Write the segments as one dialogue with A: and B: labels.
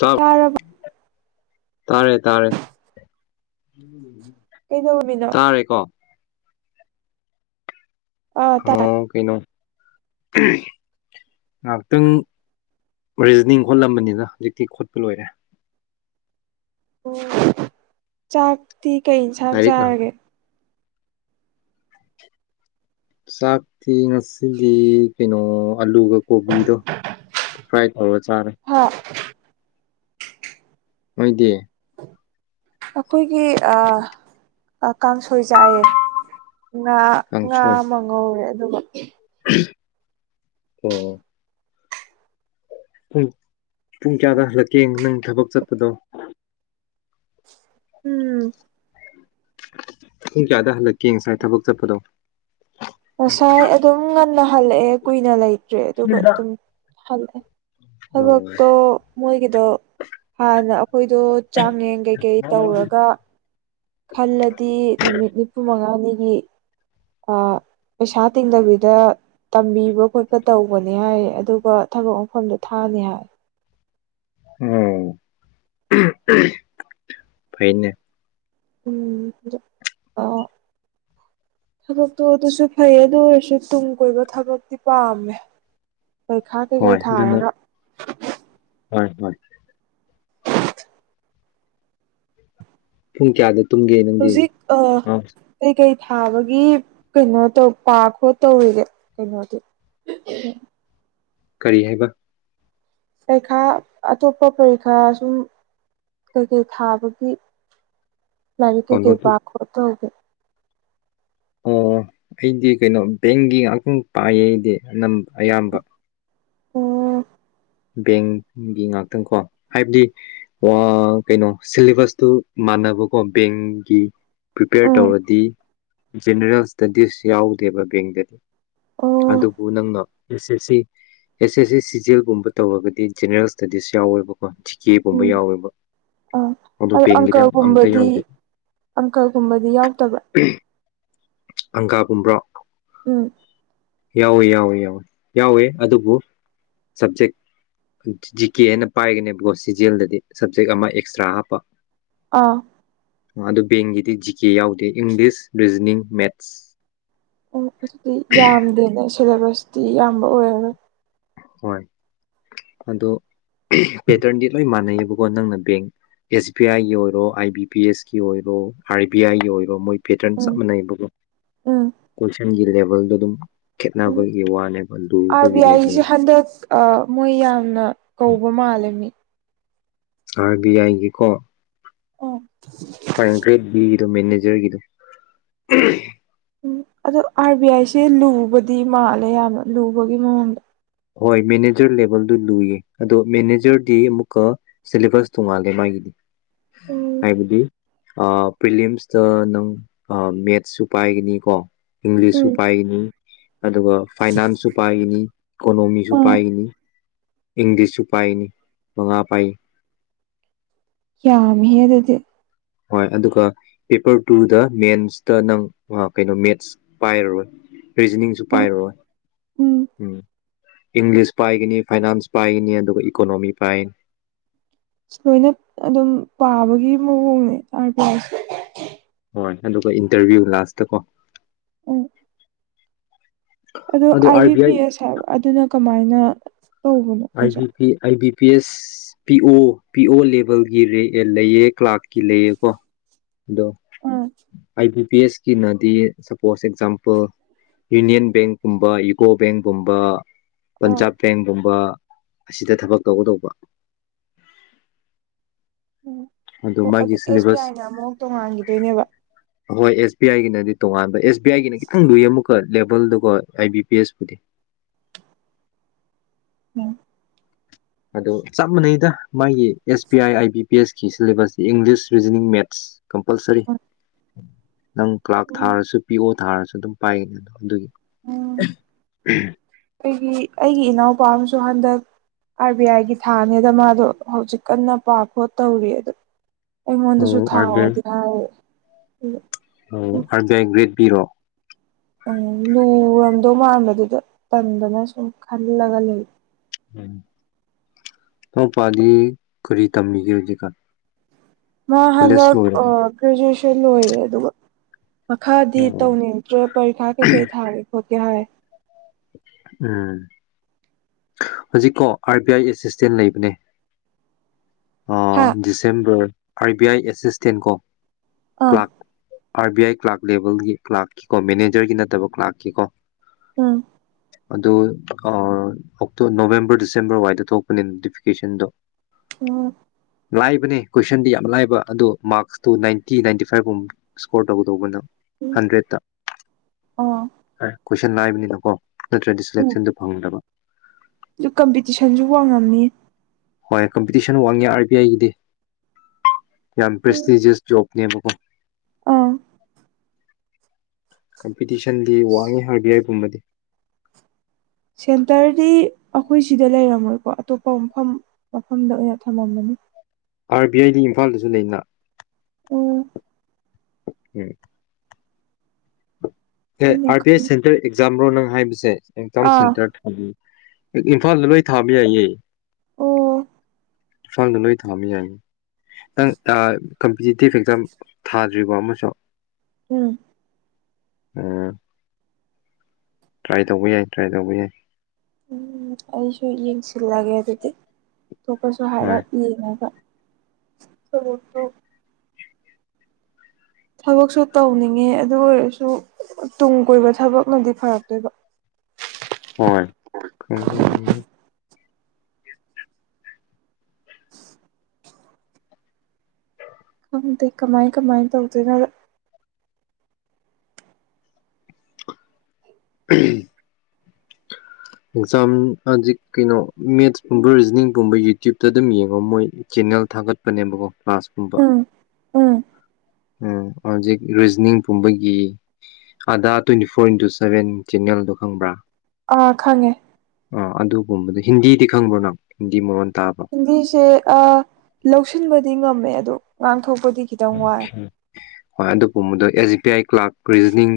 A: ꯇꯥ
B: ꯇꯥꯔꯕ
A: ꯇꯥꯔꯦ ꯇꯥꯔꯦ
B: ꯀꯩꯗꯧꯔꯝꯃꯤꯅꯣ
A: ꯇꯥꯔꯦꯀꯣ
B: ꯑꯥ ꯇꯥꯔꯦ
A: ꯍꯥꯑꯣ ꯀꯩꯅꯣ ꯉꯥꯏꯍꯥꯛꯇꯪ ꯔꯤꯖꯅꯤꯡ ꯈꯣꯠꯂꯝꯕꯅꯤꯅ ꯍꯧꯖꯤꯛꯇꯤ ꯈꯣꯠꯄ ꯂꯣꯏꯔꯦ
B: ꯑꯣ ꯆꯥꯛꯇꯤ ꯀꯩ ꯌꯦꯟꯁꯥꯡ
A: ꯂꯥꯏꯔꯤꯛ ꯉꯥꯏꯍꯥꯛ
B: ꯆꯥꯔꯒꯦ
A: ꯆꯥꯛꯇꯤ ꯉꯁꯤꯗꯤ ꯀꯩꯅꯣ ꯑꯂꯨꯒ ꯀꯣꯕꯤꯗꯣ ꯐ꯭ꯔꯥꯏ ꯇꯧꯔ ꯆꯥꯔꯦ
B: ꯍꯥꯏ
A: ꯍꯣꯏꯗꯤ
B: ꯑꯩꯈꯣꯏꯒꯤ ꯑ ꯀꯥꯡꯁꯣꯏ ꯆꯥꯏꯌꯦ ꯉꯥ ꯉꯥ
A: ꯀꯥꯡꯁꯣꯏ
B: ꯑꯃ ꯉꯧꯔꯦ ꯑꯗꯨꯒ
A: ꯑꯣ ꯄꯨꯡ ꯄꯨꯡ ꯀꯌꯥꯗ ꯍꯜꯂꯛꯀꯦ ꯅꯪ ꯊꯕꯛ ꯆꯠꯄꯗꯣ
B: ꯎꯝ
A: ꯄꯨꯡ ꯀꯌꯥꯗ ꯍꯜꯂꯛꯀꯦ ꯉꯁꯥꯏ ꯊꯕꯛ ꯆꯠꯄꯗꯣ
B: ꯉꯁꯥꯏ ꯑꯗꯨꯝ ꯉꯟꯅ ꯍꯜꯂꯛꯑꯦ ꯀꯨꯏꯅ ꯂꯩꯇ꯭ꯔꯦ ꯑꯗꯨꯒ ꯑꯗꯨꯝ ꯍꯜꯂꯛꯑꯦ
A: ꯑꯣ
B: ꯊꯕꯛꯇꫭ ꯃꯣꯏꯒꯤꯗꯣ ꯍꯥꯟꯅ ꯑꯩꯈꯣꯏꯗꯣ ꯆꯥꯡꯌꯦꯡ ꯀꯩꯀꯩ ꯇꯧꯔꯒ ꯈꯜꯂꯗꯤ ꯅꯨꯃꯤꯠ ꯅꯤꯐꯨ ꯃꯉꯥꯅꯤꯒꯤ ꯑ ꯄꯩꯁꯥ ꯇꯤꯡꯗꯕꯤꯗ ꯇꯝꯕꯤꯕ ꯈꯣꯠꯄ ꯇꯧꯕꯅꯤ ꯍꯥꯏꯌꯦ ꯑꯗꯨꯒ ꯊꯕꯛ ꯃꯐꯝꯗꯣ ꯊꯥꯅꯤ ꯍꯥꯏ
A: ꯑꯣ ꯐꯥꯏꯅꯦ
B: ꯎꯝ ꯑ ꯊꯕꯛꯇꯣ ꯑꯗꯨꯁꯨ ꯐꯩꯌꯦ ꯑꯗꯨ ꯑꯣꯏꯔꯁꯨ ꯇꯨꯡ ꯀꯣꯏꯕ ꯊꯕꯛꯇꯤ ꯄꯥꯝꯃꯦ ꯄꯔꯤꯈꯥ ꯀꯩꯀꯩ
A: ꯍꯣꯏ ꯑꯗꯨꯅ
B: ꯊꯥꯔꯒ
A: ꯍꯣꯏ ꯍꯣꯏ ꯄꯨꯡ ꯀꯌꯥꯗ ꯇꯨꯝꯒꯦ ꯅꯪꯗꯤ
B: ꯍꯧꯖꯤꯛ ꯑ ꯀꯩꯀꯩ ꯊꯥꯕꯒꯤ ꯀꯩꯅꯣ ꯇꯧ ꯄꯥ ꯈꯣꯠ ꯇꯧꯔꯤꯒꯦ ꯀꯩꯅꯣꯗꯤ ꯎꯝ
A: ꯀꯔꯤ ꯍꯥꯏꯕ
B: ꯄꯔꯤꯈꯥ ꯑꯇꯣꯞꯄ ꯄꯔꯤꯈꯥ ꯁꯨꯝ ꯀꯩꯀꯩ ꯊꯥꯕꯒꯤ ꯂꯥꯏꯔꯤꯛ
A: ꯑꯣ
B: ꯀꯩꯀꯩ
A: ꯅꯣꯇꯤ
B: ꯄꯥ ꯈꯣꯠ ꯇꯧꯒꯦ
A: ꯑꯣ ꯑꯩꯗꯤ ꯀꯩꯅꯣ ꯕꯦꯡꯒꯤ ꯉꯥꯛꯇꯪ ꯄꯥꯏꯌꯦꯗꯤ ꯑꯅꯝ ꯑꯌꯥꯝꯕ
B: ꯑꯣ
A: ꯕꯦꯡꯒꯤ ꯉꯥꯛꯇꯪꯀꯣ ꯍꯥꯏꯕꯗꯤ ꯋꯥ ꯀꯩꯅꯣ ꯁꯤꯂꯦꯕꯁꯇꯨ ꯃꯥꯟꯅꯕꯀꯣ ꯕꯦꯡꯒꯤ ꯄ꯭ꯔꯤꯄꯦꯌꯔ
B: ꯑꯥ
A: ꯇꯧꯔꯗꯤ ꯖꯦꯅꯔꯦꯜ ꯏꯁꯇꯗꯤꯁ ꯌꯥꯎꯗꯦꯕ ꯕꯦꯡꯗꯗꯤ
B: ꯑꯣ
A: ꯑꯗꯨꯕꯨ ꯅꯪꯅ ꯑꯦꯁ S C S S C ꯁꯤꯖꯦꯜꯒꯨꯝꯕ ꯇꯧꯔꯒꯗꯤ ꯖꯦꯅꯔꯦꯜ ꯁ꯭ꯇꯗꯤꯁ ꯌꯥꯎꯋꯦꯕ ꯆꯖꯤ ꯀꯦꯒꯨꯝꯕ
B: ꯎꯝ
A: ꯌꯥꯎꯋꯦꯕ
B: ꯑꯥ
A: ꯑꯗꯨ ꯕꯦꯡꯒꯤꯗ ꯑꯝꯇ ꯌꯥꯎꯗꯦ
B: ꯑꯪꯀꯜꯒꯨꯝꯕꯗꯤ ꯌꯥꯎꯗꯕ꯭ꯔꯥ
A: ꯑꯪꯒꯥꯒꯨꯝꯕ꯭ꯔꯣ
B: ꯎꯝ
A: ꯌꯥꯎꯋꯦ ꯌꯥꯎꯋꯤ ꯌꯥꯎꯋꯤ ꯌꯥꯎꯋꯦ ꯑꯗꯨꯕꯨ ꯁꯞꯖꯦꯛ ꯖꯤ ꯀꯦ ꯍꯥꯏꯅ ꯄꯥꯏꯒꯅꯦꯕꯀꯣ ꯁꯤꯖꯤꯦꯜꯗꯗꯤ ꯁꯞꯖꯦꯛ ꯑꯃ ꯑꯦꯛꯁꯇ꯭ꯔꯥ ꯍꯥꯞꯄ
B: ꯑꯥ
A: ꯑꯗꯨ ꯕꯦꯡꯒꯤꯗꯤ ꯖꯤ ꯀꯦ ꯌꯥꯎꯗꯦ ꯏꯪꯂꯤꯁ ꯔꯤꯖꯅꯤꯡ ꯃꯦꯠꯁ
B: ꯎ ꯑꯗꯨꯗꯤ ꯌꯥꯝꯗꯦꯅꯦ ꯁꯤꯦꯂꯦꯕꯁꯇꯤ ꯌꯥꯝꯌꯥꯝꯕ ꯑꯣꯏꯔꯔꯣꯏ
A: ꯍꯣꯏ ꯑꯗꯣ ꯄꯦꯇꯔꯟꯗꯤ ꯂꯣꯏ ꯃꯥꯟꯅꯩꯑꯕꯀꯣ ꯅꯪꯅ ꯕꯦꯡ ꯑꯦꯁ ꯕꯤ ꯑꯥꯏꯒꯤ ꯑꯣꯏꯔꯣ ꯑꯥꯏ ꯕꯤ ꯄꯤ ꯑꯦꯁ ꯀ ꯑꯣꯏꯔꯣ ꯑꯥꯔ ꯕꯤ ꯑꯥꯏꯒꯤ ꯑꯣꯏꯔꯣ ꯃꯣꯏ ꯄꯦꯇꯔꯟ
B: ꯎꯝ
A: ꯆꯞ ꯃꯥꯟꯅꯩꯕꯒꯣ
B: ꯎꯝ
A: ꯀꯣꯏꯁꯟꯒꯤ ꯂꯦꯕꯦꯜꯗꯣ ꯑꯗꯨꯝ
B: ꯎꯝ
A: ꯈꯦꯠꯅꯕꯒꯤ ꯋꯥꯅꯦꯕ
B: ꯑꯥꯔ
A: ꯂꯨꯕꯒꯤ
B: ꯕꯤ
A: ꯂꯦꯕꯦꯜ
B: ꯑꯥꯏꯁꯦ ꯍꯟꯗꯛ ꯃꯣꯏ ꯌꯥꯝꯅ ꯀꯧꯕ ꯃꯥꯜꯂꯤꯃꯤ
A: ꯑꯥꯔ ꯕꯤ ꯑꯥꯏꯒꯤꯀꯣ
B: ꯑꯣ
A: ꯐ ꯀ꯭ꯔꯦꯠ ꯕꯤꯒꯤꯗ ꯃꯦꯅꯦꯖꯔꯒꯤꯗꯣ
B: ꯎꯝ ꯑꯗꯣ ꯑꯥꯔ ꯕꯤ ꯑꯥꯏꯁꯦ ꯂꯨꯕꯗꯤ ꯃꯥꯜꯂꯦ ꯌꯥꯝꯅ ꯂꯨꯕꯒꯤ ꯃꯑꯣꯡꯗ
A: ꯍꯣꯏ ꯃꯦꯅꯦꯖꯔ ꯂꯦꯚꯦꯜꯗꯨ ꯂꯨꯏꯌꯦ ꯑꯗꯣ ꯃꯦꯅꯦꯖꯔꯗꯤ ꯑꯃꯨꯛꯀ ꯁꯤꯂꯦꯕꯁ ꯇꯣꯡꯉꯥꯜꯂꯦ ꯃꯥꯒꯤꯗꯤ
B: ꯎꯝ
A: ꯍꯥꯏꯕꯗꯤ ꯄ꯭ꯔꯤꯂꯤꯌꯝꯁꯇ ꯅꯪ ꯃꯦꯠꯁꯁꯨ ꯄꯥꯏꯒꯅꯤ ꯀꯣ ꯏꯪꯂꯤꯁꯁꯨ
B: ꯎꯝ
A: ꯄꯥꯏꯈꯤꯅꯤ ꯑꯗꯨꯒ ꯐꯥꯏꯅꯥꯟꯁꯁꯨ ꯄꯥꯏꯈꯤꯅꯤ ꯏꯀꯣꯅꯣꯃꯤꯁꯨ
B: ꯑꯥ
A: ꯄꯥꯏꯈꯤꯅꯤ ꯏꯪꯂꯤꯁꯁꯨ ꯄꯥꯏꯅꯤ ꯃꯉꯥ ꯄꯥꯏ
B: ꯌꯥꯝꯃꯤꯍꯦ ꯑꯗꯨꯗꯤ
A: ꯍꯣꯏ ꯑꯗꯨꯒ ꯄꯦꯄꯔ ꯇꯨꯗ ꯃꯦꯟꯁꯇ ꯅꯪ ꯀꯩꯅꯣ ꯃꯦꯠꯁ ꯄꯥꯏꯔꯔꯣꯏ ꯔꯤꯖꯅꯤꯡꯁꯨ
B: ꯎꯝ
A: ꯄꯥꯏꯔꯔꯣꯏ ꯎꯝ ꯏꯪꯂꯤꯁ ꯄꯥꯏꯒꯅꯤ ꯐꯥꯏꯅꯥꯟꯁ ꯄꯥꯏꯒꯅꯤ ꯑꯗꯨꯒ ꯏꯀꯣꯅꯣꯃꯤ ꯄꯥꯏꯒꯅꯤ
B: ꯂꯣꯏꯅ ꯑꯗꯨꯝ ꯄꯥꯕꯒꯤ ꯃꯑꯣꯡꯅꯦ ꯑꯥꯔ ꯄꯁꯦ
A: ꯍꯣꯏ ꯑꯗꯨꯒ ꯏꯟꯇꯔꯚꯤꯌꯨ ꯂꯥꯁꯇ ꯀꯣ
B: ꯎꯝ ꯑꯗꯣ ꯑꯥꯏ ꯕꯤ ꯄꯤ ꯑꯦꯁ ꯍꯥꯏꯕ ꯑꯗꯨꯅ ꯀꯃꯥꯏꯅ ꯇꯧꯕꯅꯣ
A: I B
B: exam
A: P I B P S P O P O ꯂꯦꯚꯦꯜꯒꯤ ꯂꯩꯑ ꯀ꯭ꯂꯥꯛꯀꯤ ꯂꯩꯑ ꯀꯣ ꯑꯗꯣ
B: ꯎꯝ
A: ꯑꯥꯏ ꯕꯤ ꯕꯤ ꯑꯦꯁꯀꯤꯅꯗꯤ ꯁꯄꯣꯁ ꯑꯦꯛꯖꯥꯝꯄꯜ ꯌꯨꯅꯤꯌꯟ ꯕꯦꯡꯀꯨꯝꯕ ꯌꯨꯀꯣ ꯕꯦꯡꯀꯨꯝꯕ
B: ꯑꯣ
A: ꯄꯟꯖꯥꯕ ꯕꯦꯡꯒꯨꯝꯕ ꯑꯁꯤꯗ ꯊꯕꯛ ꯇꯧꯒꯗꯧꯕ
B: ꯎꯝ ꯑꯣ
A: ꯃꯥꯒꯤ
B: ꯑꯗꯨ ꯑꯦꯁ ꯕꯤ
A: ꯁꯤꯂꯦꯕꯁ
B: ꯑꯥꯏꯅ ꯑꯃꯨꯛ ꯇꯣꯡꯉꯥꯟꯈꯤꯗꯣꯏꯅꯦꯕ
A: ꯍꯍꯣꯏ ꯑꯦꯁ ꯕꯤ ꯑꯥꯏꯒꯤꯅꯗꯤ ꯇꯣꯉꯥꯟꯕ ꯑꯦꯁ ꯕꯤ ꯑꯥꯏꯒꯤꯅ ꯈꯤꯇꯪ ꯂꯨꯏ ꯑꯃꯨꯛꯀ ꯂꯦꯕꯜꯗꯨꯀꯣ ꯑꯥꯏ ꯕꯤ ꯄꯤ ꯑꯦꯁꯄꯨꯗꯤ
B: [inaudible]
A: ꯑꯗꯣ ꯆꯞ ꯃꯥꯟꯅꯩꯗ ꯃꯥꯒꯤ S B I I B P S ꯁꯤꯂꯦꯕꯁꯇ ꯏꯪꯂꯤꯁ ꯔꯤꯖꯅꯤꯡ ꯃꯦꯠꯁ ꯀꯝꯄꯜꯁꯔꯤ ꯅꯪ ꯀ꯭ꯂꯥꯛ ꯊꯥꯔꯁꯨ ꯄꯤ ꯑꯣ ꯊꯥꯔꯁꯨ ꯑꯗꯨꯝ ꯄꯥꯏꯒꯅꯤ ꯑꯗꯣ ꯑꯗꯨꯒꯤ
B: ꯑꯩꯒꯤ ꯑꯩꯒꯤ ꯏꯅꯥꯎꯄꯥ ꯑꯃꯁꯨ ꯍꯟꯗꯛ ꯑꯥꯔ ꯕꯤ ꯑꯥꯏꯒꯤ ꯊꯥꯅꯦꯗ ꯃꯥꯗꯣ ꯍꯧꯖꯤꯛ ꯀꯟꯅ ꯄꯥ ꯈꯣ ꯇꯧꯔꯤ ꯑꯗꯨ
A: ꯑꯣ
B: ꯑꯩꯉꯣꯟꯗꯁꯨ
A: ꯑꯥꯔ ꯕꯤ
B: ꯊꯥꯎꯑꯣꯗꯤ ꯍꯥꯏꯔ
A: ꯑꯣ ꯑꯥꯔ ꯕꯤ ꯑꯥꯏ ꯒ꯭ꯔꯦꯠ ꯄꯤꯔꯣ
B: ꯎꯝ ꯂꯨꯔꯝꯗꯧ ꯃꯥꯟꯕꯗꯨꯗ ꯇꯟꯗꯅ ꯁꯨꯝ ꯈꯜꯂꯒ ꯂꯩ
A: ꯎꯝ ꯅꯎꯄꯥꯗꯤ ꯀꯔꯤ ꯇꯝꯕꯤꯒꯦ ꯍꯧꯖꯤꯛꯀꯥꯟ
B: ꯃꯥ
A: ꯀꯣꯂꯦꯖ
B: ꯍꯟꯗꯛ
A: ꯂꯣꯏꯔꯕꯣ
B: ꯒ꯭ꯔꯦꯖꯨꯑꯦꯁꯟ ꯂꯣꯏꯔꯦ ꯑꯗꯨꯒ ꯃꯈꯥꯗꯤ ꯇꯧꯅꯤꯡꯗ꯭ꯔꯦ ꯄꯔꯤꯈꯥ ꯀꯩ ꯀꯩ ꯊꯥꯒꯦ ꯈꯣꯠꯀꯦ ꯍꯥꯏꯔꯦ
A: ꯎꯝ ꯍꯧꯖꯤꯛꯀꯣ ꯑꯥꯔ ꯕꯤ ꯑꯥꯏ ꯑꯦꯁꯤꯁꯇꯦꯟ ꯂꯩꯕꯅꯦ
B: ꯍꯥ
A: ꯗꯤꯁꯦꯝꯕꯔ ꯑꯥꯔꯕꯤ ꯑꯥꯏ ꯑꯦꯁꯤꯁꯇꯦꯟ ꯀꯣ
B: ꯑꯥ
A: clerk R B I clerk ꯂꯦꯕꯦꯜꯒꯤ ꯀ꯭ꯂꯥꯛꯀꯤꯀꯣ ꯃꯦꯅꯦꯖꯔꯒꯤ ꯅꯠꯇꯕ ꯀ꯭ꯂꯥꯛꯀꯤ ꯀꯣ
B: ꯎꯝ
A: ꯑꯗꯨ ꯑ ꯑꯣ ꯅꯣꯕꯦꯝꯕꯔ ꯗꯤꯁꯦꯝꯕꯔ ꯋꯥꯋꯥꯏꯗ ꯊꯣꯛꯄꯅꯦ ꯅꯣꯇꯤꯐꯤꯀꯦꯁꯟꯗꯣ
B: [unintelligible]
A: ꯂꯥꯏꯕꯅꯦ ꯀꯣꯏꯁꯟꯗꯤ ꯌꯥꯝ ꯂꯥꯏꯕ ꯑꯗꯨ ꯃꯥꯔꯛꯁꯇꯨ ꯅꯥꯏꯟꯇꯤ ꯅꯥꯏꯟꯇꯤ ꯐꯥꯏꯚꯨꯝꯕ ꯁꯀꯣꯔ ꯇꯒ ꯇꯧꯕ
B: ꯎꯝ
A: ꯍꯟꯗ꯭ꯔꯦꯠꯇ
B: ꯑꯥ
A: ꯀꯣꯏꯁꯟ ꯂꯥꯏꯕꯅꯤꯅꯀꯣ ꯅꯠꯇ꯭ꯔꯗꯤ
B: ꯎꯝ
A: ꯁꯂꯦꯛꯁꯟꯗꯨ ꯐꯪꯗꯕ
B: ꯑꯗꯨ ꯀꯝꯄꯤꯇꯤꯁꯟꯁꯨ ꯋꯥꯡꯉꯝꯃꯤ
A: ꯍꯣꯏ ꯀꯝꯄꯤꯇꯤꯁꯟ ꯋꯥꯡꯉꯦ ꯑꯥꯔ ꯕꯤ ꯑꯥꯏꯒꯤꯗꯤ ꯌꯥꯝ ꯄ꯭ꯔꯦꯁꯇꯤꯖꯤꯁ ꯖꯣꯕꯅꯦꯕꯀꯣ
B: ꯑꯥ
A: ꯀꯝꯄꯤꯇꯤꯁꯟꯗꯤ ꯋꯥꯡꯉꯤ ꯍꯔꯕꯤ ꯌꯥꯏ ꯄꯨꯝꯕꯗꯤ
B: ꯁꯦꯟꯇꯔꯗꯤ ꯑꯩꯈꯣꯏ ꯁꯤꯗ ꯂꯩꯔꯝꯃꯣꯏꯀꯣ ꯑꯇꯣꯞꯄ ꯃꯐꯝ ꯃꯐꯝꯗ ꯑꯣꯏꯅ ꯊꯝꯃꯃꯅꯤ
A: ꯑꯥꯔ ꯕꯤ ꯑꯥꯏꯗꯤ ꯏꯝꯐꯥꯜꯗꯁꯨ ꯂꯩꯅ
B: ꯎꯝ
A: ꯎꯝ ꯑꯦ
B: ꯑꯩꯅ
A: ꯑꯥꯔ ꯄꯤ
B: ꯈꯜ
A: ꯑꯦꯁ ꯁꯦꯟꯇꯔ ꯑꯦꯛꯖꯥꯝ꯭ꯔꯣ ꯅꯪ ꯍꯥꯏꯕꯁꯦ ꯑꯦꯛꯖꯥꯝ
B: ꯑꯥ
A: ꯁꯦꯟꯇꯔꯗ ꯑꯗꯨ ꯏꯝꯐꯥꯜꯗ ꯂꯣꯏ ꯊꯥꯕ ꯌꯥꯏꯌꯦ
B: ꯑꯣ
A: ꯐꯗꯅ ꯊꯃꯤ ꯍꯥꯏꯏ ꯐꯤꯖꯤꯇꯤ ꯐꯦꯛꯇꯔ ꯊꯥꯗ꯭ꯔꯤꯕ ꯑꯃꯁꯨ
B: ꯎꯝ
A: ꯎꯝ ꯇ꯭ꯔꯥꯏ ꯇꯧꯕ ꯌꯥꯏ ꯇ꯭ꯔꯥꯏ ꯇꯧꯕ ꯌꯥꯏ
B: ꯎꯝ ꯑꯩꯁꯨ ꯌꯦꯡꯁꯤꯜꯂꯒꯦ ꯑꯗꯨꯗꯤ ꯇꯣꯞꯄꯁꯨ ꯍꯥꯏꯔꯞ ꯌꯦꯡꯉꯒ ꯁꯂꯣꯛꯇꯣ ꯊꯕꯛꯁꯨ ꯇꯧꯅꯤꯡꯉꯦ ꯑꯗꯨ ꯑꯣꯏꯔꯁꯨ ꯇꯨꯡ ꯀꯣꯏꯕ ꯊꯕꯛꯅꯗꯤ ꯐꯔꯛꯇꯣꯏꯕ
A: ꯍꯣꯏ
B: ꯈꯪꯗꯦ ꯀꯃꯥꯏ ꯀꯃꯥꯏꯅ ꯇꯧꯗꯦꯅꯣꯗ [inaudible]
A: ꯑꯦꯛꯖꯥꯝꯖꯤꯛ ꯀꯩꯅꯣ ꯃꯦꯠꯁꯀꯨꯝꯕ ꯔꯤꯖꯅꯤꯡꯒꯨꯝꯕ ꯌꯨꯇ꯭ꯌꯨꯕꯇ ꯑꯗꯨꯝ ꯌꯦꯡꯉꯣ ꯃꯣꯏ ꯆꯦꯟꯅꯜ ꯊꯥꯒꯠꯄꯅꯦꯕꯀꯣ ꯀ꯭ꯂꯥꯁꯀꯨꯝꯕ
B: ꯎꯝ ꯎꯝ
A: ꯎꯝ ꯍꯧꯖꯤꯛ ꯔꯤꯖꯅꯤꯡ ꯄꯨꯝꯕꯒꯤ ꯑꯥꯗꯥ ꯇ꯭ꯋꯦꯟꯇꯤ ꯐꯣꯔ ꯏꯟꯇꯨ ꯁꯚꯦꯟ ꯆꯦꯅꯦꯜꯗꯣ ꯈꯪꯕ꯭ꯔꯥ
B: ꯑꯥ ꯈꯪꯉꯦ
A: ꯑꯥ ꯑꯗꯨꯒꯨꯝꯕꯗ ꯍꯤꯟꯗꯤꯗꯤ ꯈꯪꯕ꯭ꯔꯣ ꯅꯪ ꯍꯤꯟꯗꯤ ꯃꯔꯣꯟ ꯇꯥꯕ꯭ꯔ
B: ꯍꯤꯟꯗꯤꯁꯦ ꯂꯧꯁꯤꯟꯕꯗꯤ ꯉꯝꯃꯦ ꯑꯗꯣ ꯉꯥꯡꯊꯣꯛꯄꯗꯤ ꯈꯤꯇꯪ ꯋꯥꯏ
A: ꯍꯣꯏ ꯑꯗꯨ ꯄꯨꯝ ꯃꯗ S B I clerk reasoning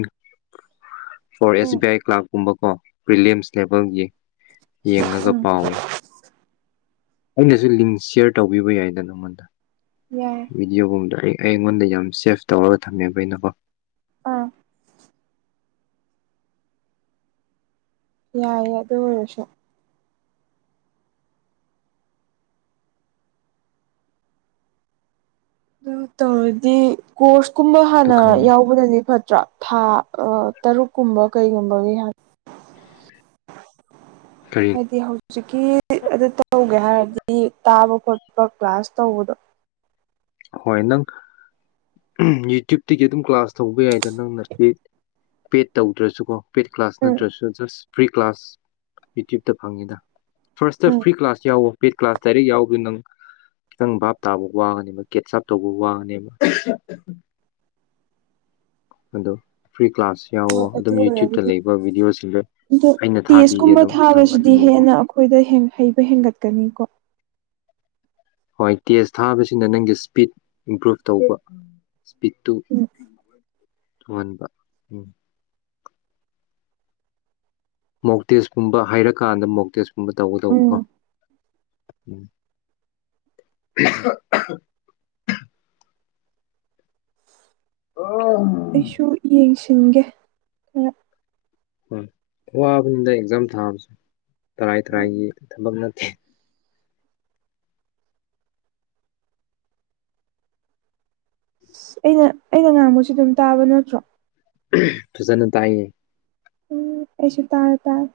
A: for S
B: um
A: B I ꯀ꯭ꯂꯥꯛꯀꯨꯝꯕ ꯀꯣ ꯄꯔꯤꯂꯤꯌꯝꯁ ꯂꯦꯚꯦꯜꯒꯤ ꯌꯦꯡꯉꯒ
B: ꯎꯝ
A: ꯄꯥꯎ ꯑꯩꯅꯁꯨ ꯂꯤꯡ ꯁꯤꯌꯔ ꯇꯧꯕꯤꯕ ꯌꯥꯏꯗꯅ ꯅꯪꯉꯣꯟꯗ
B: ꯌꯥꯏ
A: ꯚꯗꯤꯑꯣꯒꯨꯝꯕꯗꯣ ꯑꯩ ꯑꯩꯉꯣꯟꯗ ꯌꯥꯝ ꯁꯦꯐ ꯇꯧꯔꯒ ꯊꯝꯃꯦꯕ ꯑꯩꯅꯀꯣ
B: ꯑꯥ ꯌꯥꯏꯌꯦ ꯑꯗꯨ ꯑꯣꯏꯔꯁꯨ ꯑꯗꯨ ꯇꯧꯔꯗꯤ ꯀꯣꯔꯁ ꯀꯨꯝꯕ
A: ꯑꯗꯨ
B: ꯍꯥꯟꯅ
A: ꯈꯪ
B: ꯌꯥꯎꯕꯅꯗꯤ ꯐꯠꯇ꯭ꯔꯥ ꯊꯥ ꯇꯔꯨꯛ ꯀꯨꯝꯕ ꯀꯩꯒꯨꯝꯕꯒꯤ
A: ꯀꯔꯤ
B: ꯍꯥꯏꯗꯤ ꯍꯧꯖꯤꯛꯀꯤ ꯑꯗꯨ ꯇꯧꯒꯦ ꯍꯥꯏꯔꯗꯤ ꯇꯥꯕ ꯈꯣꯠꯄ ꯀ꯭ꯂꯥꯁ ꯇꯧꯕꯗꯣ
A: ꯍꯣꯏ ꯅꯪ ꯌꯨꯇ꯭ꯌꯨꯕꯇꯒꯤ ꯑꯗꯨꯝ ꯀ꯭ꯂꯥꯁ ꯇꯧꯕ ꯌꯥꯏꯗ ꯅꯪꯅ ꯁꯤ ꯄꯦꯠ ꯇꯧꯗ꯭ꯔꯁꯨꯀꯣ ꯄꯦꯗ ꯀ꯭ꯂꯥꯁ
B: ꯎꯝ
A: ꯅꯠꯇ꯭ꯔꯁꯨ ꯖꯁ ꯐ꯭ꯔꯤ ꯀ꯭ꯂꯥꯁ ꯌꯨꯇ꯭ꯌꯕꯇ ꯐꯪꯉꯤꯗ ꯐꯥꯔꯁꯇ
B: ꯎꯝ
A: ꯐ꯭ꯔꯤ ꯀ꯭ꯂꯥꯁ ꯌꯥꯎꯕ ꯄꯦꯗ ꯀ꯭ꯂꯥꯁ ꯗꯥꯏꯔꯦꯛ ꯌꯥꯎꯕꯗꯨ ꯅꯪ ꯈꯤꯇꯪ ꯚꯥꯞ ꯇꯥꯕ ꯋꯥꯒꯅꯤ ꯀꯒꯦꯠꯁꯞ ꯇꯧꯕ ꯋꯥꯡꯉꯅꯦꯕ ꯑꯗꯣ ꯐ꯭ꯔꯤ ꯀ꯭ꯂꯥꯁ
B: ꯍꯣꯏ
A: ꯌꯥꯎꯋꯣ
B: ꯑꯗꯨ
A: ꯑꯗꯨꯝ ꯌꯨꯇ꯭ꯌꯨꯕꯇ
B: ꯑꯣꯏꯔꯕꯨꯗꯤ
A: ꯂꯩꯕ ꯚꯤꯗꯤꯑꯣꯁꯤꯡꯗꯣ
B: ꯑꯗꯣ
A: ꯑꯩꯅ ꯊꯥꯕꯤꯒꯦ
B: ꯇꯦꯁꯀꯨꯝꯕ
A: ꯑꯗꯨꯝ ꯅꯪꯉꯅꯤ
B: ꯊꯥꯕꯁꯤꯗꯤ
A: ꯌꯦꯡꯉꯣ
B: ꯍꯦꯟꯅ ꯑꯩꯈꯣꯏꯗ ꯍꯩꯕ ꯍꯦꯟꯒꯠꯀꯅꯤ ꯀꯣ
A: ꯍꯣꯏ ꯇꯦꯖ ꯊꯥꯕꯁꯤꯅ ꯅꯪꯒꯤ ꯏꯁꯄꯤꯠ ꯏꯝꯄ꯭ꯔꯨꯚ ꯇꯧꯕ ꯏꯁꯄꯤꯠꯇꯨ
B: ꯎꯝ
A: ꯊꯨꯃꯟꯕ ꯎꯝ ꯃꯣꯛꯇꯦꯁꯀꯨꯝꯕ ꯍꯥꯏꯔꯀꯥꯟꯗ ꯃꯣꯛꯇꯦꯁꯀꯨꯝꯕ
B: ꯎꯝ
A: ꯇꯧꯒꯗꯧꯕꯀꯣ ꯎꯝ ꯑꯣ
B: ꯑꯩꯁꯨ ꯌꯦꯡꯁꯤꯟꯒꯦ ꯈꯔ
A: ꯑꯝ ꯋꯥꯕꯅꯤꯗ ꯑꯦꯛꯖꯥꯝ ꯊꯥꯕꯁ ꯇꯔꯥꯏ ꯇꯔꯥꯏꯒꯤ ꯊꯕꯛ ꯅꯠꯊꯦ
B: ꯇ ꯑꯩꯅ ꯑꯩꯅ ꯉꯥꯡꯕꯁꯤ ꯑꯗꯨꯝ ꯇꯥꯕ ꯅꯠꯇ꯭ꯔꯣ
A: ꯐꯖꯅ ꯇꯥꯏꯌꯦ
B: ꯑꯦꯁꯨ ꯇꯥꯔꯦ ꯇꯥꯔ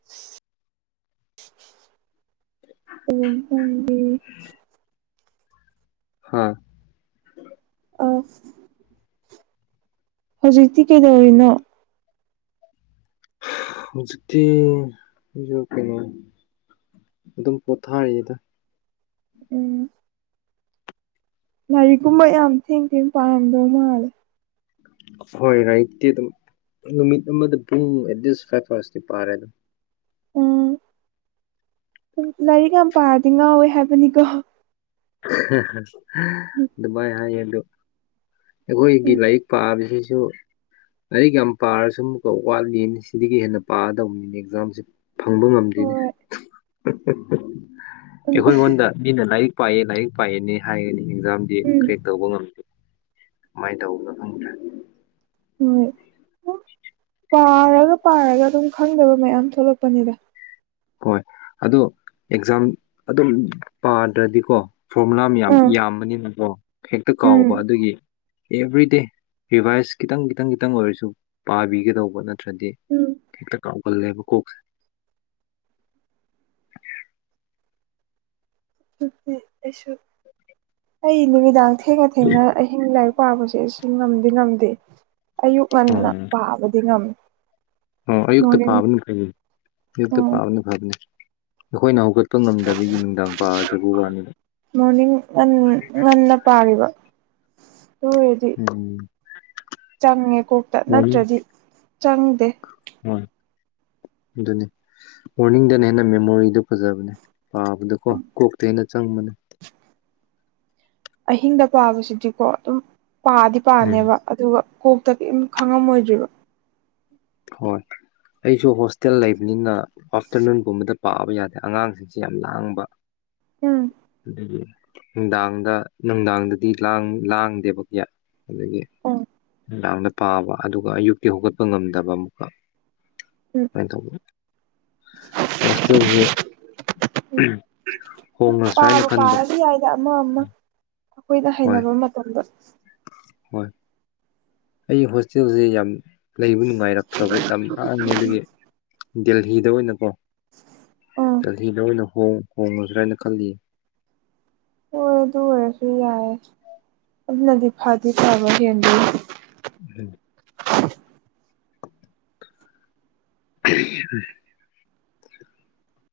B: [inaudible] [inaudible] ꯑꯣꯂꯣꯝ ꯈꯪꯕꯤ
A: ꯍꯥ
B: ꯑꯁ ꯍꯧꯖꯤꯛꯇꯤ ꯀꯩꯗꯧꯔꯤꯅꯣ
A: ꯍꯧꯖꯤꯛꯇꯤ ꯑꯩꯖꯨ ꯀꯩꯅꯣ ꯑꯗꯨꯝ ꯄꯣꯊꯥꯔꯤꯌꯦꯗ
B: ꯎꯝ ꯂꯥꯏꯔꯤꯛꯀꯨꯝꯕ ꯌꯥꯝ ꯊꯦꯡ ꯊꯦꯡ ꯄꯥꯔꯝꯗꯧ ꯃꯥꯜꯂꯦ
A: ꯍꯣꯏ ꯂꯥꯏꯔꯤꯛꯇꯤ ꯑꯗꯨꯝ ꯅꯨꯃꯤꯠ ꯑꯃꯗ ꯄꯨꯡ ꯑꯦꯠꯗꯤꯁ ꯐꯥꯏꯚ ꯄꯔꯁꯇꯤ ꯄꯥꯔꯦ ꯑꯗꯨꯝ
B: ꯎꯝ ꯂꯥꯏꯔꯤꯛ ꯌꯥꯝ ꯄꯥꯔꯗꯤ ꯉꯥꯎꯋꯦ ꯍꯥꯏꯕꯅꯤꯀꯣ
A: ꯍ ꯍ ꯑꯗꯨꯃꯥꯏ ꯍꯥꯏꯌꯦꯗꯨ ꯑꯩꯈꯣꯏꯒꯤ ꯂꯥꯏꯔꯤꯛ ꯄꯥꯕꯁꯤꯁꯨ ꯂꯥꯏꯔꯤꯛ ꯌꯥꯝ ꯄꯥꯔꯁꯨꯝ ꯃꯨꯀ ꯋꯥꯠꯂꯤꯟ ꯁꯤꯗꯒꯤ ꯍꯦꯟꯅ ꯄꯥꯗꯧꯅꯤꯅꯦ ꯑꯦꯛꯖꯥꯝꯁꯦ ꯐꯪꯕ ꯉꯝꯗꯦꯅꯦ
B: ꯍꯣꯏ
A: ꯑꯩꯈꯣꯏꯉꯣꯟꯗ ꯃꯤꯅ ꯂꯥꯏꯔꯤꯛ ꯄꯥꯏꯌꯦ ꯂꯥꯏꯔꯤꯛ ꯄꯥꯏꯌꯦꯅꯤ ꯍꯥꯏꯒꯅꯤ ꯑꯦꯛꯖꯥꯝꯗꯤ
B: ꯎꯝ
A: ꯀ꯭ꯔꯦꯛ ꯇꯧꯕ ꯉꯝꯗꯦ ꯃꯥꯏꯟ ꯇꯧꯕꯅꯣ ꯈꯪꯗ꯭ꯔꯦ
B: ꯍꯝ ꯅ ꯄꯥꯔꯒ ꯄꯥꯔꯒ ꯑꯗꯨꯝ ꯈꯪꯗꯕ ꯃꯌꯥꯝ ꯊꯣꯛꯂꯛꯄꯅꯤꯗ
A: ꯍꯣꯏ ꯑꯗꯣ ꯑꯦꯛꯖꯥꯝ ꯑꯗꯨꯝ ꯄꯥꯗ꯭ꯔꯗꯤꯒꯣ ꯐꯣꯔꯃꯨꯂꯥ ꯃꯌꯥꯝ
B: ꯑꯥ
A: ꯌꯥꯝꯕꯅꯤꯅꯒꯣ ꯍꯦꯛꯇ ꯀꯥꯎꯕ
B: ꯎꯝ
A: ꯑꯗꯨꯒꯤ ꯑꯦꯕ꯭ꯔꯤꯗꯦ ꯔꯤꯚꯥꯏꯁ ꯈꯤꯗꯪ ꯈꯤꯗꯪ ꯈꯤꯗꯪ ꯑꯣꯏꯔꯁꯨ ꯄꯥꯕꯤꯒꯗꯧꯕ ꯅꯠꯇ꯭ꯔꯗꯤ
B: ꯎꯝ
A: ꯍꯦꯛꯇ ꯀꯥꯎꯒꯜꯂꯦꯕ ꯀꯣꯛꯁꯦ [inaudible]
B: ꯇꯨꯇꯤ ꯑꯩꯁꯨ ꯑꯩ ꯅꯨꯃꯤꯗꯥꯡ ꯊꯦꯡꯅ ꯊꯦꯡꯅ ꯑꯍꯤꯡ ꯂꯥꯏꯔꯤꯛ ꯄꯥꯕꯁꯦ ꯁꯤ ꯉꯝꯗꯤ ꯉꯝꯗꯦ ꯑꯌꯨꯛ ꯉꯟꯅ
A: ꯎꯝ
B: ꯄꯥꯕꯗꯤ ꯉꯝꯃꯤ
A: ꯑꯣ ꯑꯌꯨꯛꯇ
B: ꯃꯣꯔꯅꯤꯡ
A: ꯄꯥꯕꯅ ꯐꯩꯌꯦ ꯑꯌꯨꯛꯇ
B: ꯎꯝ
A: ꯄꯥꯕꯅ ꯐꯕꯅꯦ ꯑꯩꯈꯣꯏ ꯅꯥꯎꯒꯠ ꯄ ꯉꯝꯗꯕꯒꯤ ꯅꯨꯡꯗꯥꯡ ꯄꯥ ꯖꯒꯣ ꯋꯥꯅꯤꯗ
B: ꯃꯣꯔꯅꯤꯡ ꯉꯟ ꯉꯟꯅ ꯄꯥꯔꯤꯕ ꯇꯣꯏꯌꯤꯠ ꯗꯤ
A: ꯎꯝ
B: ꯆꯪꯉꯦ ꯀꯣꯛꯇ
A: ꯃꯣꯔꯅꯤꯡ
B: ꯅꯠꯇ꯭ꯔꯗꯤ ꯆꯪꯗꯦ
A: ꯗꯨꯅꯤ ꯃꯣꯔꯅꯤꯡꯗꯅ ꯍꯦꯟꯅ ꯃꯦꯃꯣꯔꯤꯗꯨ ꯐꯖꯕꯅꯦ ꯄꯥꯕꯗꯀꯣ ꯀꯣꯛꯇ ꯍꯦꯟꯅ ꯆꯪꯕꯅꯦ
B: ꯑꯍꯤꯡꯗ ꯄꯥꯕꯁꯤꯗꯤꯀꯣ ꯑꯗꯨꯝ ꯄꯥꯗꯤ
A: ꯎꯝ
B: ꯄꯥꯅꯦꯕ ꯑꯗꯨꯒ ꯀꯣꯛꯇ ꯀꯧꯏꯝ ꯈꯪꯉꯝꯃꯣꯏꯗ꯭ꯔꯤꯕ
A: ꯍꯣꯏ ꯑꯩꯁꯨ ꯍꯣꯁꯇꯦꯜ ꯂꯩꯕꯅꯤꯅ ꯑꯥꯐꯇꯔꯅꯨꯟꯒꯨꯝꯕꯗꯠ ꯄꯥꯕ ꯌꯥꯗꯦ ꯑꯉꯥꯡꯁꯤꯡꯁꯤ ꯌꯥꯝ ꯂꯥꯡꯕ
B: ꯎꯝ
A: ꯑꯗꯨꯒꯤ ꯅꯨꯡꯗꯥꯡꯗ ꯅꯨꯡꯗꯥꯡꯗꯗꯤ ꯂꯥꯡ ꯂꯥꯡꯗꯦꯕ ꯀꯤꯌꯥ ꯑꯗꯒꯤ
B: ꯎꯝ
A: ꯅꯨꯡꯗꯥꯡꯗ ꯄꯥꯕ ꯑꯗꯨꯒ ꯑꯌꯨꯛꯇꯤ ꯍꯨꯒꯠꯄ ꯉꯝꯗꯕ ꯑꯃꯨꯛꯀ
B: ꯎꯝ
A: ꯑꯃꯥꯏꯟ ꯇꯧꯕꯗꯨ ꯁ ꯍꯣꯅ
B: ꯄꯥꯔ ꯄꯥꯔꯗꯤ ꯌꯥꯏꯗ ꯑꯃ ꯑꯃ ꯑꯩꯈꯣꯏꯗ
A: ꯍꯣꯏ
B: ꯍꯩꯅꯕ ꯃꯇꯝꯗ
A: ꯍꯣꯏ ꯑꯩ ꯍꯣꯁꯇꯦꯜꯁꯦ ꯌꯥꯝ ꯂꯩꯕ ꯅꯨꯡꯉꯥꯏꯔꯛꯇ꯭ꯔꯕ ꯌꯥꯝ ꯉꯥꯡꯃꯦ ꯑꯗꯨꯒꯤ ꯗꯦꯜꯍꯤꯗ ꯑꯣꯏꯅꯀꯣ
B: ꯎꯝ
A: ꯗꯦꯜꯍꯤꯗ ꯑꯣꯏꯅ ꯍꯣꯡꯉꯗ꯭ꯔ ꯍꯥꯏꯅ ꯈꯜꯂꯤꯌꯦ
B: ꯑꯣꯏꯔ ꯑꯗꯨ ꯑꯣꯏꯔꯁꯨ ꯌꯥꯏꯦ ꯑꯗꯨꯅꯗꯤ ꯐꯥꯗꯤ ꯐꯥꯕ ꯍꯦꯟꯗ
A: ꯎꯝ [inaudible]